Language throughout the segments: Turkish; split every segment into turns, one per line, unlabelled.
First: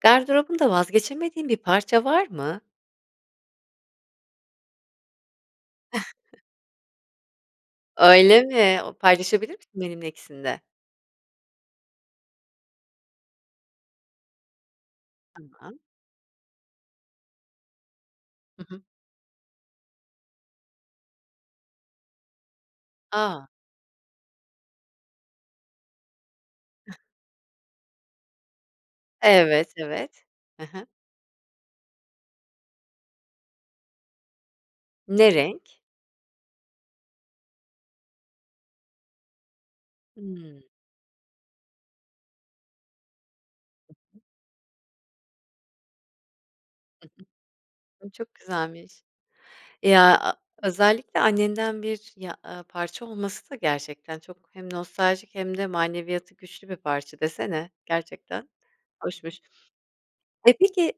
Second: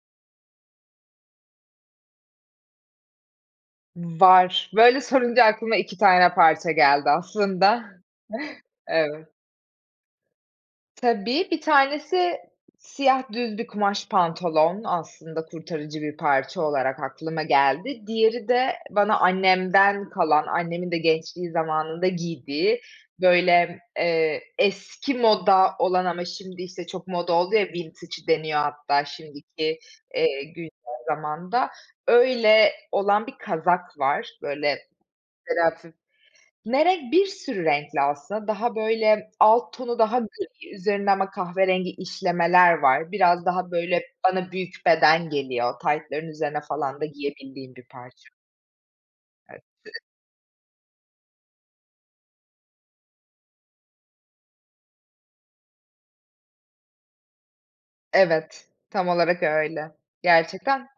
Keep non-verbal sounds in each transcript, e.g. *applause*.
Gardırobunda vazgeçemediğin bir parça var mı?
Var, böyle sorunca aklıma 2 tane
*chuckles*
parça geldi aslında. *chuckles*
Öyle mi? O
Evet.
paylaşabilir misin benimle ikisini de?
Tabii 1 tanesi siyah düz bir kumaş pantolon, aslında
Tamam.
kurtarıcı bir parça olarak aklıma geldi. Diğeri
Hı
de
hı.
bana annemden kalan, annemin de gençliği zamanında giydiği,
A.
böyle, eee, eski moda olan ama şimdi işte çok moda oldu ya vintage deniyor hatta
Evet,
şimdiki,
evet.
eee,
Hı
güncel
hı.
zamanda, öyle olan bir kazak var. Böyle.
Ne renk?
*unintelligible* Ne renk? Bir sürü renkli aslında, daha böyle alt tonu daha
Hımm.
gri, üzerinde ama kahverengi işlemeler var, biraz daha böyle
*unintelligible*
bana büyük beden geliyor, taytların üzerine falan da
Hı
giyebildiğim bir
hı. Imm,
parça.
çok güzelmiş.
Evet.
Ya, a özellikle annenden bir ya a parça olması da gerçekten çok hem nostaljik hem de maneviyatı güçlü bir parça desene gerçekten
Evet, tam
hoşmuş.
olarak öyle
E,
gerçekten.
peki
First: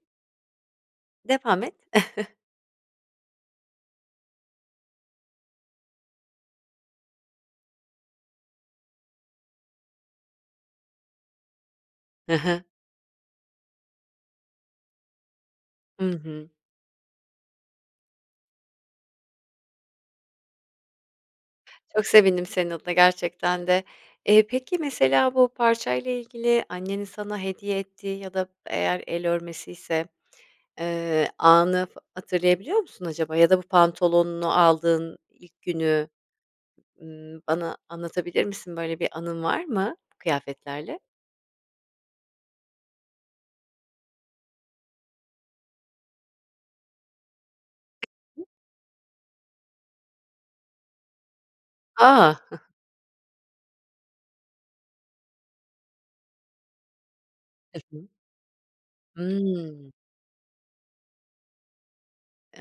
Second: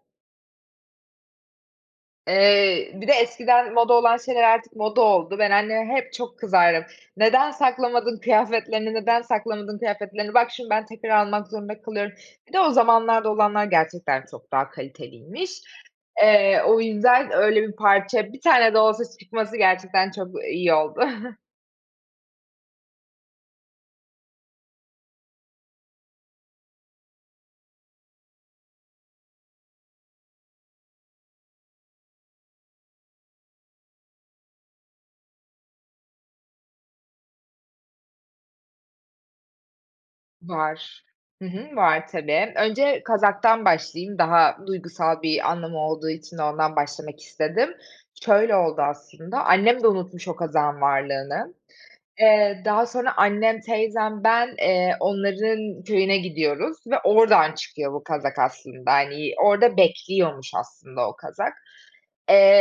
Devam et. *chuckles*
Eee, bir de eskiden moda olan şeyler artık moda oldu. Ben anneme hep çok kızardım. Neden saklamadın kıyafetlerini neden saklamadın kıyafetlerini! Bak, şimdi ben tekrar almak zorunda kalıyorum.
Hı
Bir de
hı.
o zamanlarda olanlar gerçekten çok daha kaliteliymiş.
Hı hı.
Eee, o yüzden öyle bir parça, 1 tane de olsa çıkması gerçekten çok iyi oldu. *chuckles*
Çok sevindim senin adına gerçekten de. Eee, peki mesela bu parçayla ilgili annenin sana hediye ettiği ya da eğer el örmesiyse, eee, anı f hatırlayabiliyor musun acaba ya da bu pantolonunu aldığın ilk günü, ııı, bana anlatabilir misin? Böyle bir anın var mı kıyafetlerle?
Var, hı hı. Var, tabii. Önce kazaktan başlayayım, daha duygusal bir anlamı olduğu için ondan başlamak istedim.
*unintelligible*
Şöyle oldu aslında. Annem de unutmuş o kazağın varlığını.
A. *chuckles*
Eee, daha sonra annem, teyzem, ben, eee, onların köyüne gidiyoruz ve oradan
Hı
çıkıyor bu
hı.
kazak aslında. Hani, orada
Hımm.
bekliyormuş aslında o kazak.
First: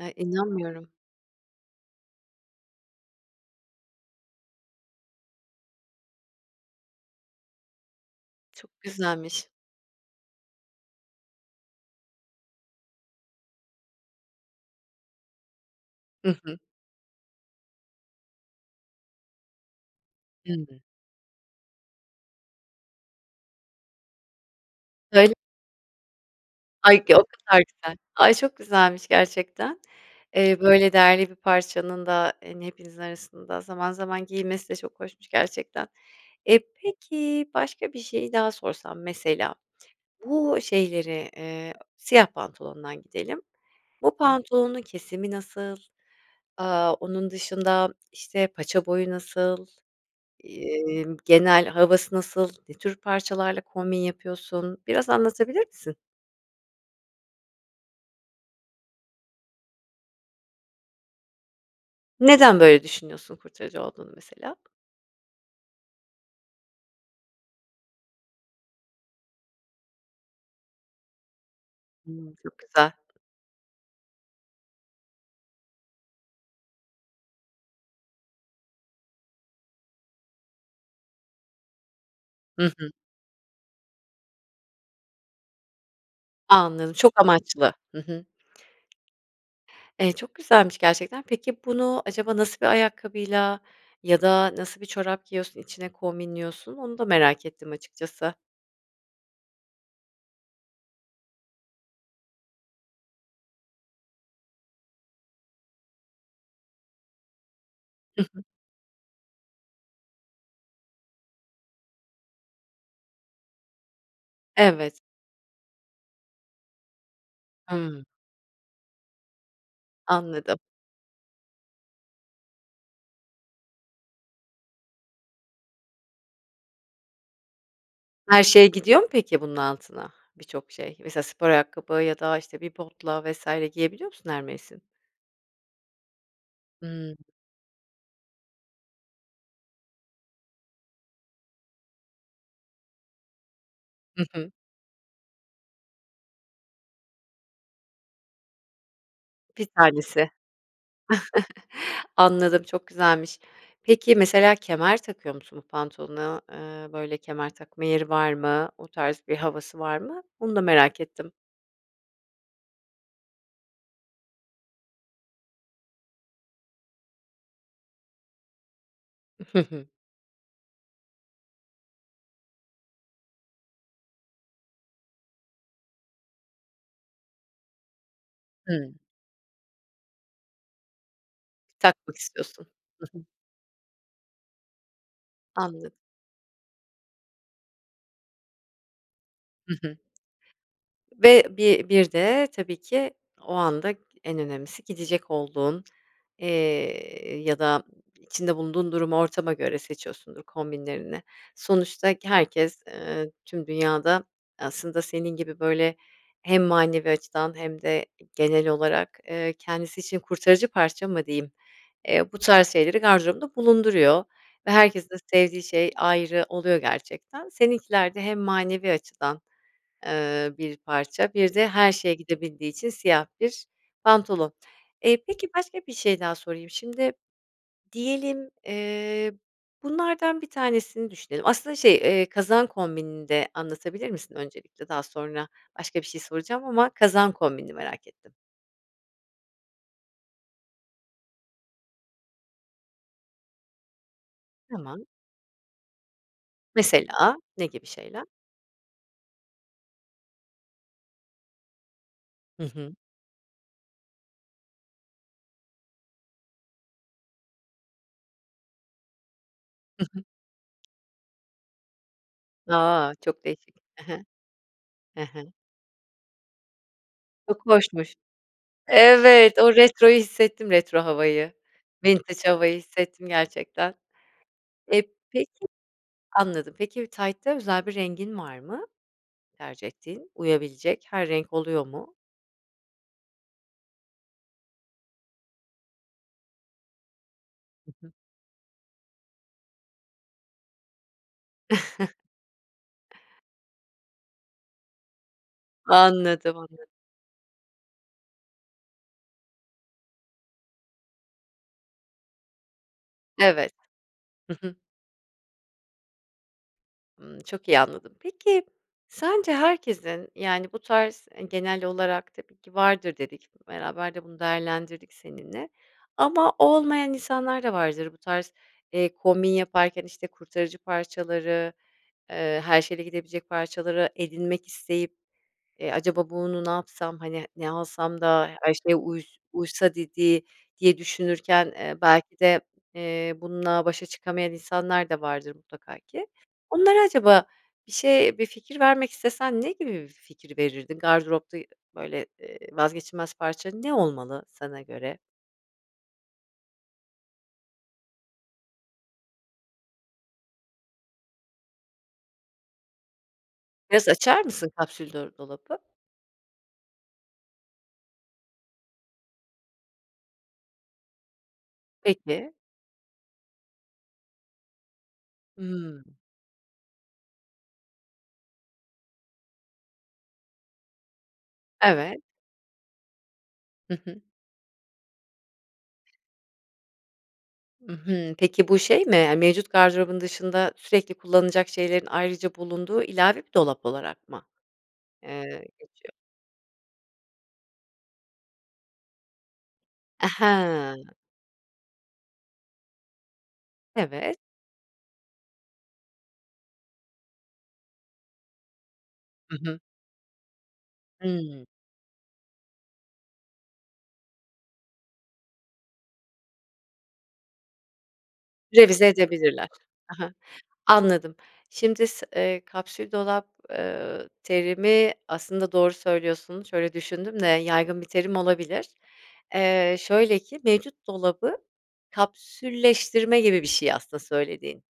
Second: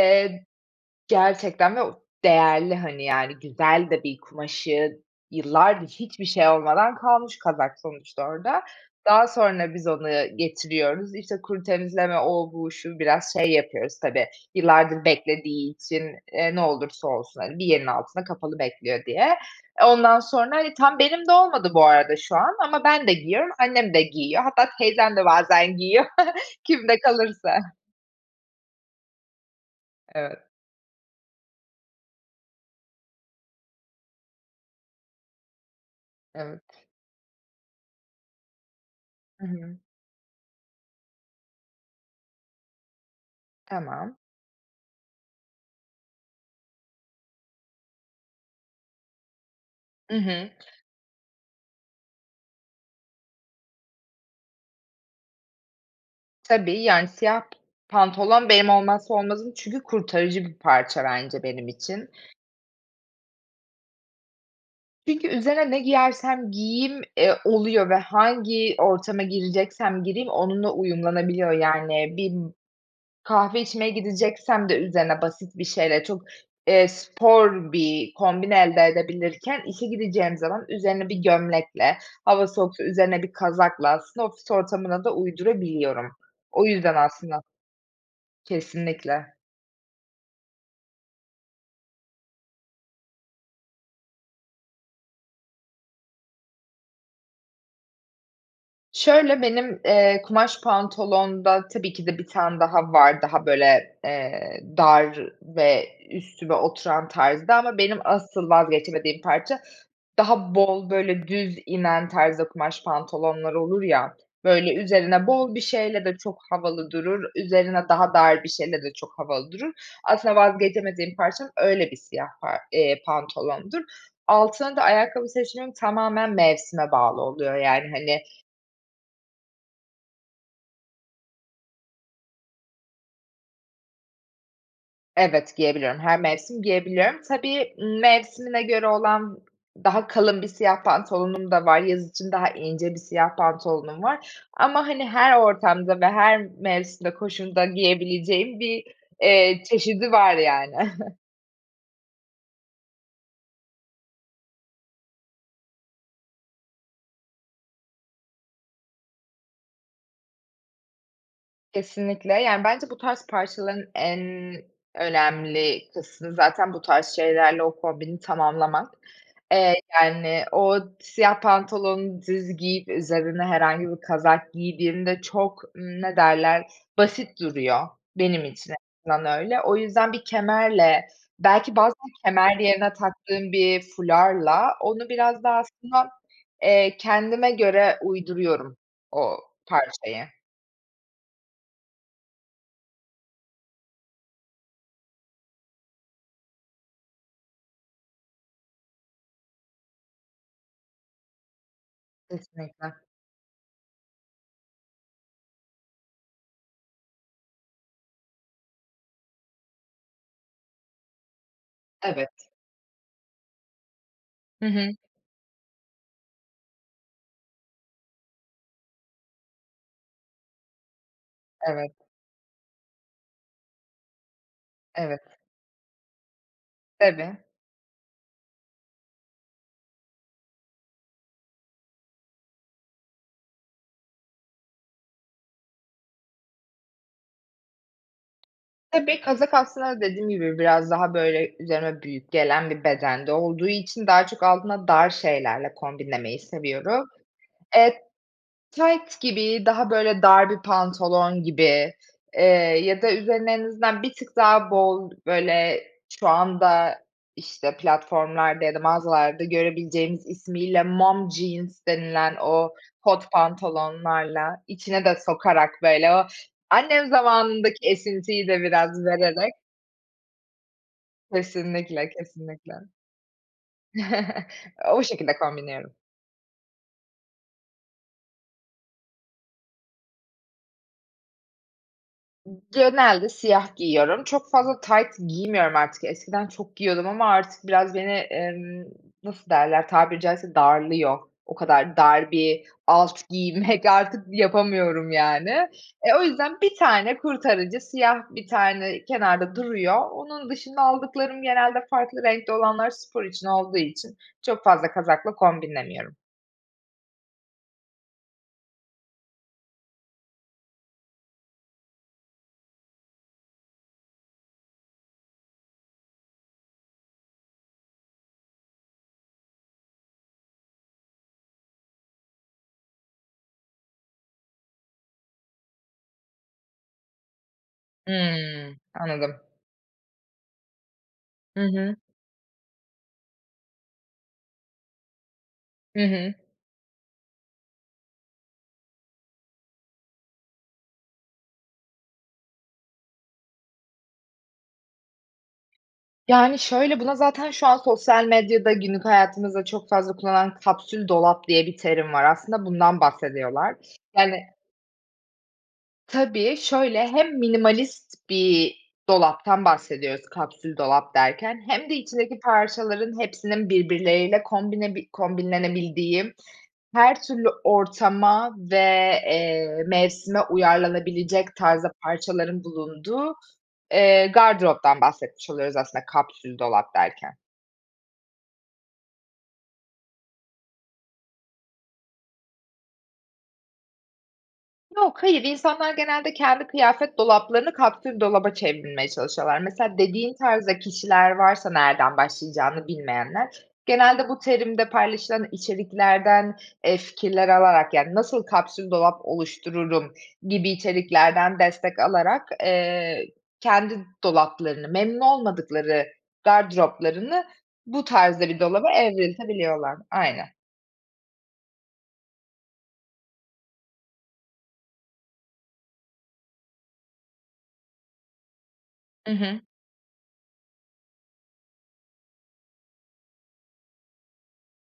Ay, inanmıyorum.
gerçekten ve o değerli, hani, yani, güzel de bir kumaşı, yıllardır hiçbir şey olmadan kalmış kazak sonuçta orada.
Çok
Daha
güzelmiş.
sonra biz onu getiriyoruz. İşte kuru temizleme, o bu şu biraz şey yapıyoruz tabii yıllardır beklediği için,
Hı
eee,
hı.
ne olursa olsun, hani, bir yerin altında kapalı bekliyor diye. Eee, ondan sonra, hani,
Hımm.
tam benim de olmadı bu arada şu an ama ben de giyiyorum, annem de giyiyor. Hatta teyzem de
Öyle
bazen giyiyor. *chuckles* Kimde
Ay, *unintelligible* o
kalırsa.
kadar güzel. Ay, çok güzelmiş gerçekten.
Evet.
Eee, böyle değerli bir parçanın da, hani, hepinizin arasında zaman zaman giyilmesi de çok hoşmuş gerçekten. Eee,
Evet.
peki, başka bir şeyi daha sorsam
Hı
mesela
hı.
bu şeyleri, eee, siyah pantolondan gidelim. Bu
Tamam.
pantolonun kesimi nasıl? Aaa, onun dışında, işte, paça boyu nasıl?
I hı.
Imm, genel havası nasıl? Ne tür parçalarla kombin yapıyorsun? Biraz anlatabilir misin?
Tabii, yani, siyah p pantolon benim olmazsa olmazım çünkü kurtarıcı bir parça bence benim için.
Neden böyle düşünüyorsun kurtarıcı olduğunu mesela?
Çünkü üzerine ne giyersem giyeyim, eee, oluyor ve hangi ortama gireceksem gireyim onunla uyumlanabiliyor. Yani, bir
Hımm. Çok güzel.
kahve içmeye gideceksem de üzerine basit bir şeyle çok, eee, spor bir kombin elde edebilirken. İşe gideceğim zaman üzerine bir gömlekle, hava
Hı
soğuksa
hı.
üzerine bir kazakla aslında ofis ortamına da uydurabiliyorum. O
Anladım.
yüzden
Çok
aslında
amaçlı. Hı hı.
Kesinlikle.
Eee, çok güzelmiş gerçekten. Peki, bunu acaba nasıl bir ayakkabıyla ya da nasıl bir çorap giyiyorsun içine kombinliyorsun? Onu da merak ettim açıkçası.
Şöyle benim, eee, kumaş pantolonda tabii ki de 1 tane daha var, daha böyle, eee, dar ve üstüme oturan tarzda ama benim
Hı hı.
asıl vazgeçemediğim parça daha bol böyle düz inen tarzda kumaş pantolonlar olur ya, böyle
Evet.
üzerine bol bir şeyle de çok havalı durur, üzerine
Hımm.
daha dar bir şeyle de çok havalı durur. Aslında
Anladım.
vazgeçemediğim parça öyle bir siyah pa eee, pantolondur. Altına da ayakkabı seçimim tamamen mevsime bağlı oluyor, yani, hani
Her şey gidiyor mu peki bunun altına birçok şey? Mesela spor ayakkabı ya da işte bir botla vs. giyebiliyor musun her mevsim?
Evet, giyebiliyorum, her mevsim
Hıı.
giyebiliyorum. Tabii, ımm, mevsimine göre olan daha kalın bir siyah pantolonum da var, yaz için daha ince 1 siyah pantolonum
Hı
var
hı.
ama, hani, her ortamda ve her mevsimde, koşulda giyebileceğim bir, eee,
1
çeşidi
tanesi.
var, yani. *chuckles*
*chuckles* Anladım, çok güzelmiş. Peki, mesela kemer takıyor musun bu pantolona? Eee, böyle kemer takma yeri var mı? O tarz bir havası var mı? Onu da merak ettim.
Kesinlikle, yani, bence bu tarz parçaların en önemli kısmı zaten bu tarz şeylerle o kombini tamamlamak. Eee,
*chuckles*
yani, o siyah pantolonu düz giyip üzerine herhangi bir kazak giydiğimde çok ne derler basit duruyor benim için *unintelligible*
Hıı.
öyle. O yüzden bir kemerle belki bazen
Takmak
kemer
istiyorsun.
erine
Hı hı.
taktığım bir fularla onu biraz daha
Anladım.
aslında, eee, kendime göre uyduruyorum o
Hı hı.
parçayı.
Ve bir bir de tabii ki o anda en önemlisi gidecek olduğun, eee, ya da içinde bulunduğun durumu ortama göre seçiyorsundur kombinlerini. Sonuçta k herkes,
Kesinlikle.
eee, tüm dünyada aslında senin gibi böyle hem manevi açıdan hem de genel olarak, eee, kendisi için kurtarıcı parça mı diyeyim, eee, bu
Evet.
tarz şeyleri gardırobunda bulunduruyor
Hı
ve
hı.
herkesin de sevdiği şey ayrı oluyor gerçekten. Seninkiler de hem manevi açıdan, eee, bir parça, bir de her
Evet.
şeye gidebildiği için siyah bir pantolon. Eee,
Evet.
peki başka bir şey daha sorayım. Şimdi
Tabii.
diyelim, eee, bunlardan 1 tanesini düşünelim. Aslında şey, eee, kazağın kombinini de anlatabilir misin öncelikle? Daha sonra başka bir şey soracağım ama kazağın kombinini merak ettim.
Tabii kazak aslında dediğim gibi biraz daha böyle üzerime büyük gelen bir bedende olduğu için daha çok altında
Tamam.
dar şeylerle kombinlemeyi seviyorum.
Mesela ne gibi
Eee,
şeyler?
tayt gibi, daha böyle dar bir pantolon gibi, eee,
Hı hı.
ya da üzerine en azından bir tık daha bol böyle şu anda işte platformlarda ya da mağazalarda
I hı.
görebileceğimiz ismiyle mom jeans denilen o
A.
kot
Çok değişik, he he,
pantolonlarla, içine de
he he.
sokarak böyle o annem
Çok
zamanındaki
hoşmuş.
esintiyi de biraz vererek
Evet, o retroyu hissettim retro havayı,
Kesinlikle
vintage
kesinlikle.
havayı hissettim gerçekten.
*chuckles*
Eee,
O şekilde
peki,
kombinliyorum.
anladım peki bir taytta özel bir rengin var mı? Tercih ettiğin, uyabilecek her renk oluyor mu?
I genelde siyah giyiyorum, çok fazla tayt giymiyorum artık, eskiden çok giyiyordum ama artık
Hı
biraz
hı.
beni, emm, nasıl derler tabiri caizse darlıyor. O kadar
*chuckles*
dar bir alt giymek *chuckles* artık yapamıyorum, yani. E, o
Anladım
yüzden 1
anladım.
tane kurtarıcı, siyah 1 tane kenarda duruyor. Onun dışında aldıklarım genelde farklı renkte olanlar spor için
Evet.
olduğu için
Hı
çok
hı.
fazla kazakla kombinlemiyorum.
Imm, çok iyi anladım. Peki, sence herkesin, yani, bu tarz, eee, genel olarak tabii ki vardır dedik. Beraber de bunu değerlendirdik seninle. Ama olmayan insanlar da vardır bu tarz, eee, kombin yaparken işte kurtarıcı parçaları, ııı, her şeyle gidebilecek parçaları edinmek isteyip. E, acaba bunu ne yapsam, hani, ne alsam da her
Hımm.
şeye uys
Anladım.
uysa dedi diye
Hı
düşünürken,
hı.
eee, belki de, eee, bununla başa çıkamayan insanlar da vardır mutlaka
Hı
ki.
hı.
Onlara acaba bir şey bir fikir vermek istesen ne gibi bir fikir verirdin? Gardıropta böyle, ııı, vazgeçilmez parça ne olmalı sana göre?
Yani, şöyle buna zaten şu an sosyal medyada günlük hayatımızda çok fazla kullanılan kapsül dolap diye bir terim var aslında bundan bahsediyorlar.
Biraz
Yani,
açar mısın kapsül dola dolabı?
tabii şöyle hem minimalist bir dolaptan bahsediyoruz kapsül dolap derken hem de içindeki
Peki.
parçaların hepsinin birbirleriyle kombine bi
Hımm.
kombinlenebildiği her türlü ortama ve, eee, mevsime uyarlanabilecek tarzda
Evet.
parçaların bulunduğu,
Hı hı.
eee, gardıroptan bahsetmiş oluyoruz aslında kapsül dolap derken.
Hı hı. Peki bu şey mi? Eee, mevcut gardırobun dışında, sürekli kullanacak şeylerin ayrıca bulunduğu ilave bir dolap olarak mı,
Yok, hayır
eee,
insanlar
geçiyor?
genelde kendi kıyafet dolaplarını kapsül dolaba çevirmeye çalışıyorlar. Mesela
A,
dediğin tarzda
ha.
kişiler varsa, nereden başlayacağını bilmeyenler. Genelde
Evet.
bu terimde paylaşılan içeriklerden, eee, fikirler alarak yani nasıl kapsül dolap
Hı hı.
oluştururum gibi içeriklerden
Hı.
destek alarak, eee, kendi dolaplarını, memnun olmadıkları gardıroplarını bu tarzda bir dolaba
Revize edebilirler.
evriltebiliyorlar.
Ha ha.
Aynen.
Anladım. Şimdi s eee, kapsül dolap, eee, terimi aslında doğru söylüyorsun şöyle düşündüm de yaygın bir terim olabilir.
Hı hı.
Eee, şöyle ki, mevcut dolabı kapsülleştirme gibi bir şey aslında söylediğin.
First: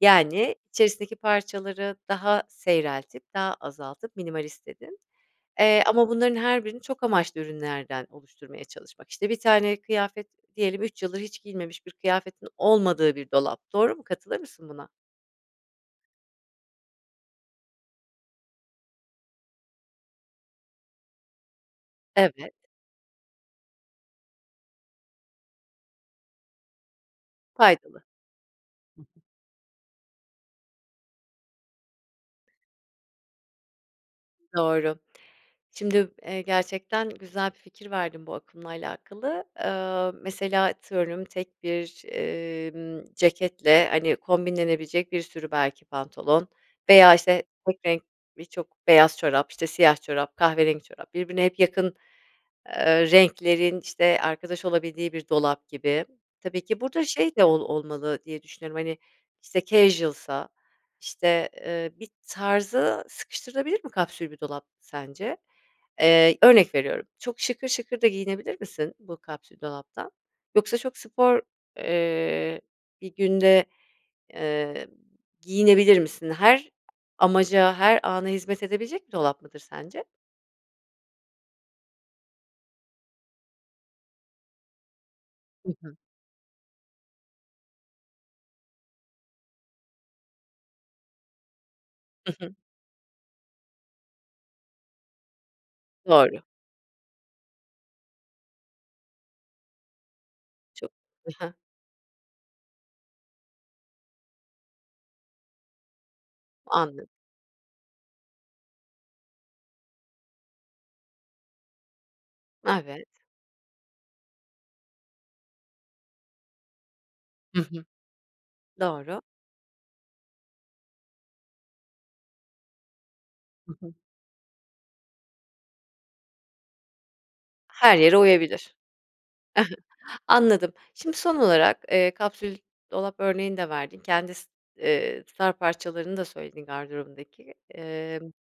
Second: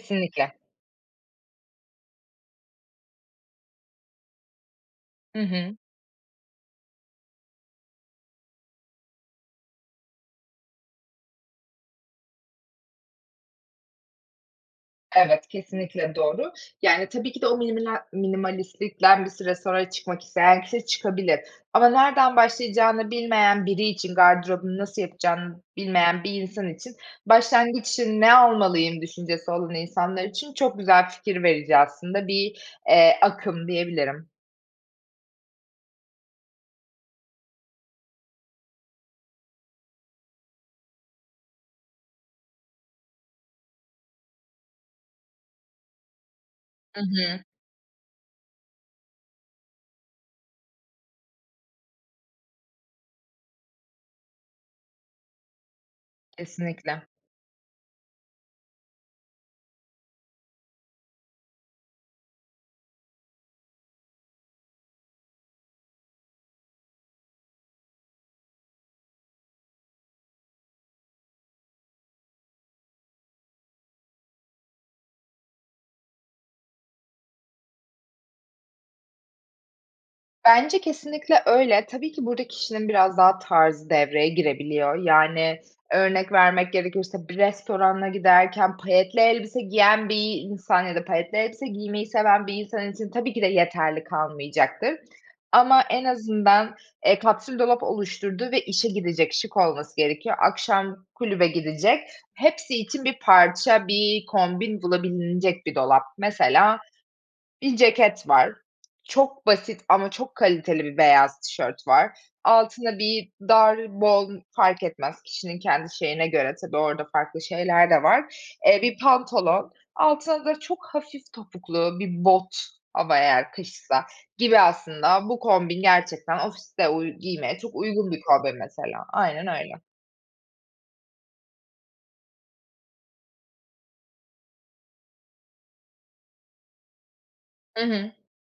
Yani içerisindeki parçaları daha seyreltip, daha azaltıp minimalist dedin.
Hı hı.
Eee, ama bunların her birini çok amaçlı ürünlerden oluşturmaya çalışmak. İşte bir tane kıyafet diyelim 3 yıldır hiç giyilmemiş bir kıyafetin olmadığı bir dolap, doğru mu, katılır mısın buna?
Evet, kesinlikle doğru. Yani tabii ki de o miniminel minimalistlikten bir süre sonra çıkmak isteyen kişi çıkabilir. Ama nereden
Evet.
başlayacağını bilmeyen biri için, gardırobunu nasıl yapacağını bilmeyen bir insan için, başlangıç
Faydalı. Hı
için, ne almalıyım
hı.
düşüncesi olan insanlar için çok güzel fikir verici aslında bir, eee, akım diyebilirim.
Doğru. Şimdi, eee, gerçekten güzel bir fikir verdin bu akımla alakalı. Eee, mesela atıyorum tek bir, emm, ceketle hani kombinlenebilecek bir sürü belki pantolon
Hı
veya işte
hı.
tek renk birçok beyaz çorap, işte siyah çorap, kahverengi çorap birbirine hep yakın, eee, renklerin işte arkadaş olabildiği bir dolap gibi. Tabii ki
Kesinlikle.
burada şey de ol olmalı diye düşünüyorum. Hani işte casual'sa işte, eee, bir tarza sıkıştırılabilir mi kapsül bir dolap sence? Eee, örnek veriyorum çok şıkır şıkır da giyinebilir misin bu kapsül dolaptan? Yoksa çok spor, eee, bir günde, eee, giyinebilir misin? Her amaca, her ana hizmet edebilecek bir dolap mıdır sence?
Bence kesinlikle öyle, tabii ki burada kişinin biraz daha tarzı devreye girebiliyor. Yani
Hı hı.
örnek vermek gerekirse, bir restorana giderken payetli elbise giyen bir insan ya da payetli elbise giymeyi
Hı
seven
hı.
bir insan için tabii ki de yeterli kalmayacaktır. Ama en
Doğru.
azından, eee, kapsül dolap oluşturdu ve işe gidecek, şık olması gerekiyor.
Çok.
Akşam
Ha
kulübe
ha.
gidecek. Hepsi için bir parça, bir kombin bulabilinecek bir dolap. Mesela
Anlad
bir ceket var. Çok basit ama çok kaliteli bir beyaz tişört var. Altında
Evet.
bir dar, bol fark etmez kişinin kendi şeyine göre tabii orada farklı
Hı hı.
şeyler de var. Eee, bir
Doğru.
pantolon, altına da çok hafif topuklu bir bot ama eğer
Hı hı.
kışsa gibi. Aslında bu kombin gerçekten ofiste uy giymeye çok
Her
uygun
yere
bir kombin
uyabilir.
mesela, aynen öyle.
*chuckles* Anladım. Şimdi son olarak, eee, kapsül dolap örneğini de verdin. Kendi s eee, star parçalarını da söyledin gardırobundaki.
Hı hı.
Emm,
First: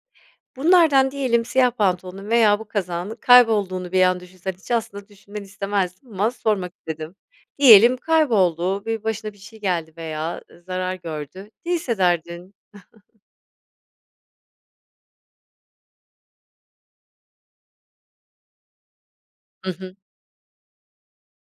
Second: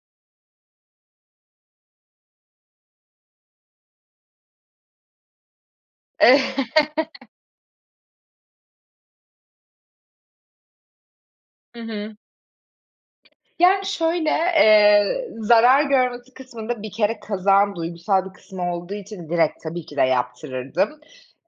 bunlardan diyelim siyah pantolonun veya bu kazağının kaybolduğunu bir an düşünsen. Hiç aslında düşünmeni istemezdim ama sormak istedim.
*chuckles*
Diyelim kayboldu, bir başına bir şey geldi veya, ııı, zarar gördü. Ne
Hı hı.
hissederdin? *chuckles*
Yani şöyle, eee, zarar görmesi kısmında bir kere kazağın duygusal bir kısmı olduğu için, direkt,
Hı
tabii
hı.
ki de yaptırırdım.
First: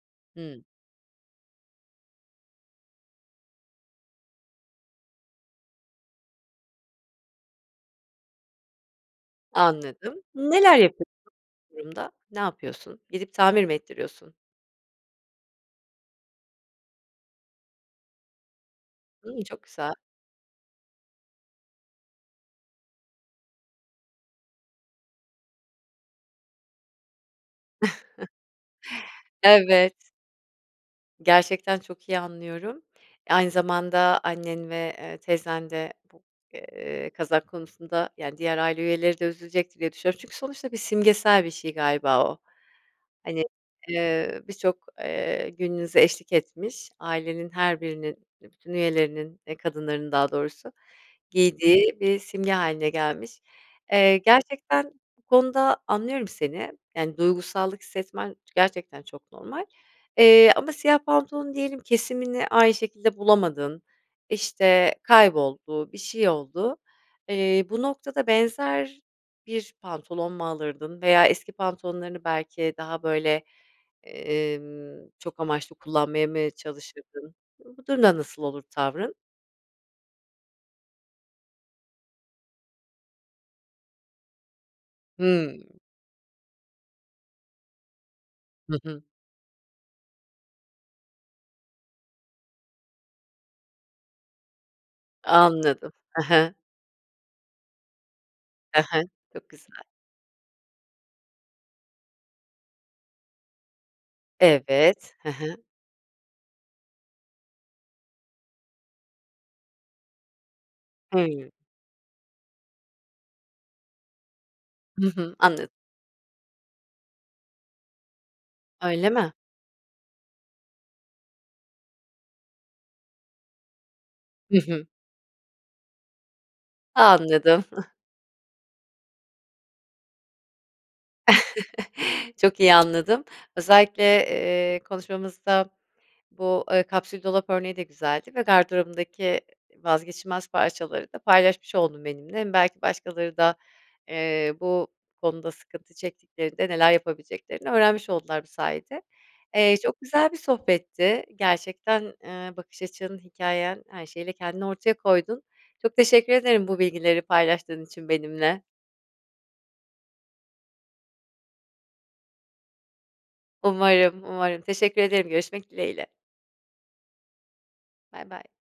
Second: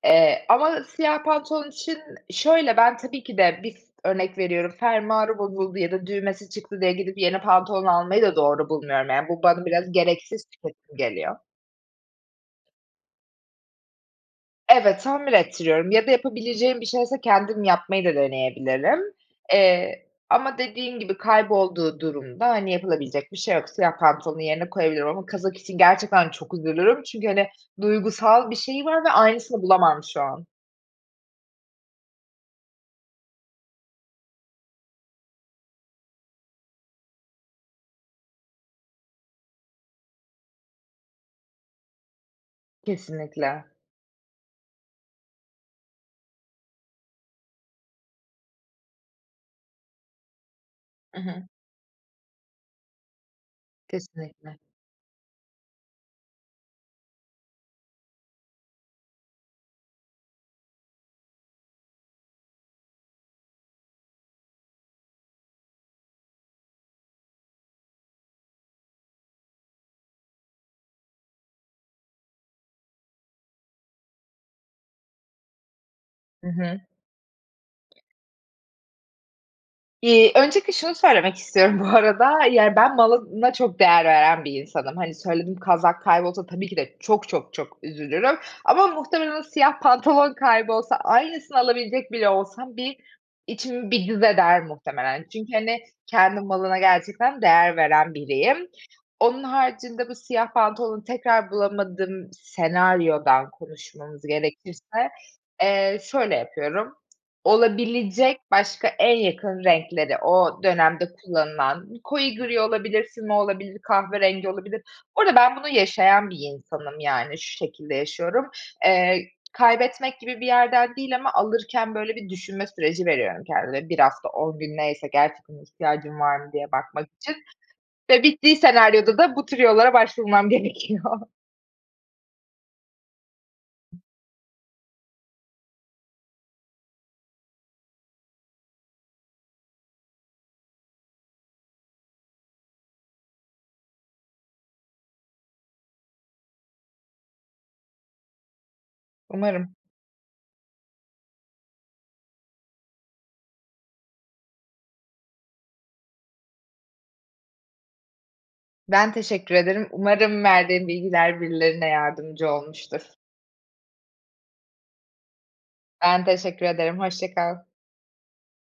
Eee,
Hı.
ama siyah pantolon için şöyle, ben tabii ki de bir örnek veriyorum. Fermuarı bozuldu ya da düğmesi çıktı diye gidip yeni pantolon almayı da doğru bulmuyorum. Yani bu bana biraz
Anladım.
gereksiz
Neler
tüketim
yapı
geliyor.
bu durumda? Ne yapıyorsun? Gidip tamir mi ettiriyorsun?
Evet, tamir ettiriyorum ya da yapabileceğim bir şeyse kendim yapmayı da deneyebilirim.
Hımm, çok güzel.
Eee, ama dediğin gibi kaybolduğu durumda, hani, yapılabilecek bir şey yok. Siyah pantolonu yerine koyabilirim ama kazak için gerçekten çok üzülürüm çünkü, hani, duygusal bir şeyi var ve
*chuckles*
aynısını
Evet.
bulamam şu an.
Gerçekten çok iyi anlıyorum. Aynı zamanda annen ve, eee, teyzen de bu, eee, kazak konusunda, yani, diğer aile üyeleri de üzülecektir diye düşünüyorum. Çünkü sonuçta bir simgesel bir şey galiba o. Hani,
Kesinlikle.
eee, birçok, eee, gününüze eşlik etmiş ailenin her birinin, eee, bütün üyelerinin, eee, kadınlarının daha doğrusu
I hı.
giydiği bir simge hâline gelmiş. Eee,
Kesinlikle.
gerçekten bu konuda anlıyorum seni, yani, duygusallık hissetmen gerçekten çok normal, eee, ama siyah pantolon diyelim kesimini aynı şekilde bulamadın, işte, kayboldu, bir şey oldu, eee, bu noktada benzer bir pantolon mu alırdın veya eski pantolonlarını belki daha böyle, emm, çok amaçlı kullanmaya
Hı
mı
hı.
çalışırdın? Bu durumda nasıl olur tavrın?
İii, öncelikle şunu söylemek istiyorum bu arada, yani, ben malına çok değer veren bir insanım. Hani, söylediğim
Hımm.
kazak kaybolsa tabii ki de çok çok çok üzülürüm
Hı
ama
hı.
muhtemelen o siyah pantolon kaybolsa, aynısını alabilecek bile olsam bir içim bir cız eder muhtemelen. Çünkü, hani,
Anladım, ha
kendi
he.
malına gerçekten değer veren biriyim.
Ha he,
Onun
çok güzel.
haricinde bu siyah pantolonu tekrar bulamadığım senaryodan konuşmamız gerekirse,
Evet, he hı.
eee, şöyle yapıyorum, olabilecek başka en yakın renkleri, o dönemde
Hımm.
kullanılan, koyu gri olabilir, füme olabilir, kahverengi olabilir.
Hı
Bu
hı.
arada ben bunu
Anladım.
yaşayan bir insanım, yani, şu şekilde yaşıyorum.
Öyle
Eee,
mi?
kaybetmek gibi bir yerden değil ama alırken böyle bir düşünme süreci veriyorum kendime. 1 hafta
Hı
10 gün
hı.
neyse, gerçekten ihtiyacım var mı diye bakmak için
Anladım. *chuckles*
ve bittiği senaryoda da bu tür yollara başvurmam gerekiyor.
*chuckles* Çok iyi anladım. Özellikle, eee, konuşmamızda bu, eee, kapsül dolap örneği de güzeldi ve gardırobundaki, e e vazgeçilmez parçaları da paylaşmış oldun benimle m Belki başkaları da, eee, bu konuda sıkıntı çektiklerinde neler yapabileceklerini öğrenmiş oldular bu sayede.
Umarım.
Eee, çok güzel bir sohbetti. Gerçekten, eee, bakış açın, hikâyen her şeyiyle kendini ortaya koydun. Çok teşekkür ederim bu bilgileri paylaştığın için benimle.
Ben teşekkür ederim, umarım verdiğim bilgiler birilerine yardımcı olmuştur.
Umarım, umarım. Teşekkür ederim. Görüşmek dileğiyle.
Ben teşekkür ederim, hoşça kal.
Baybay.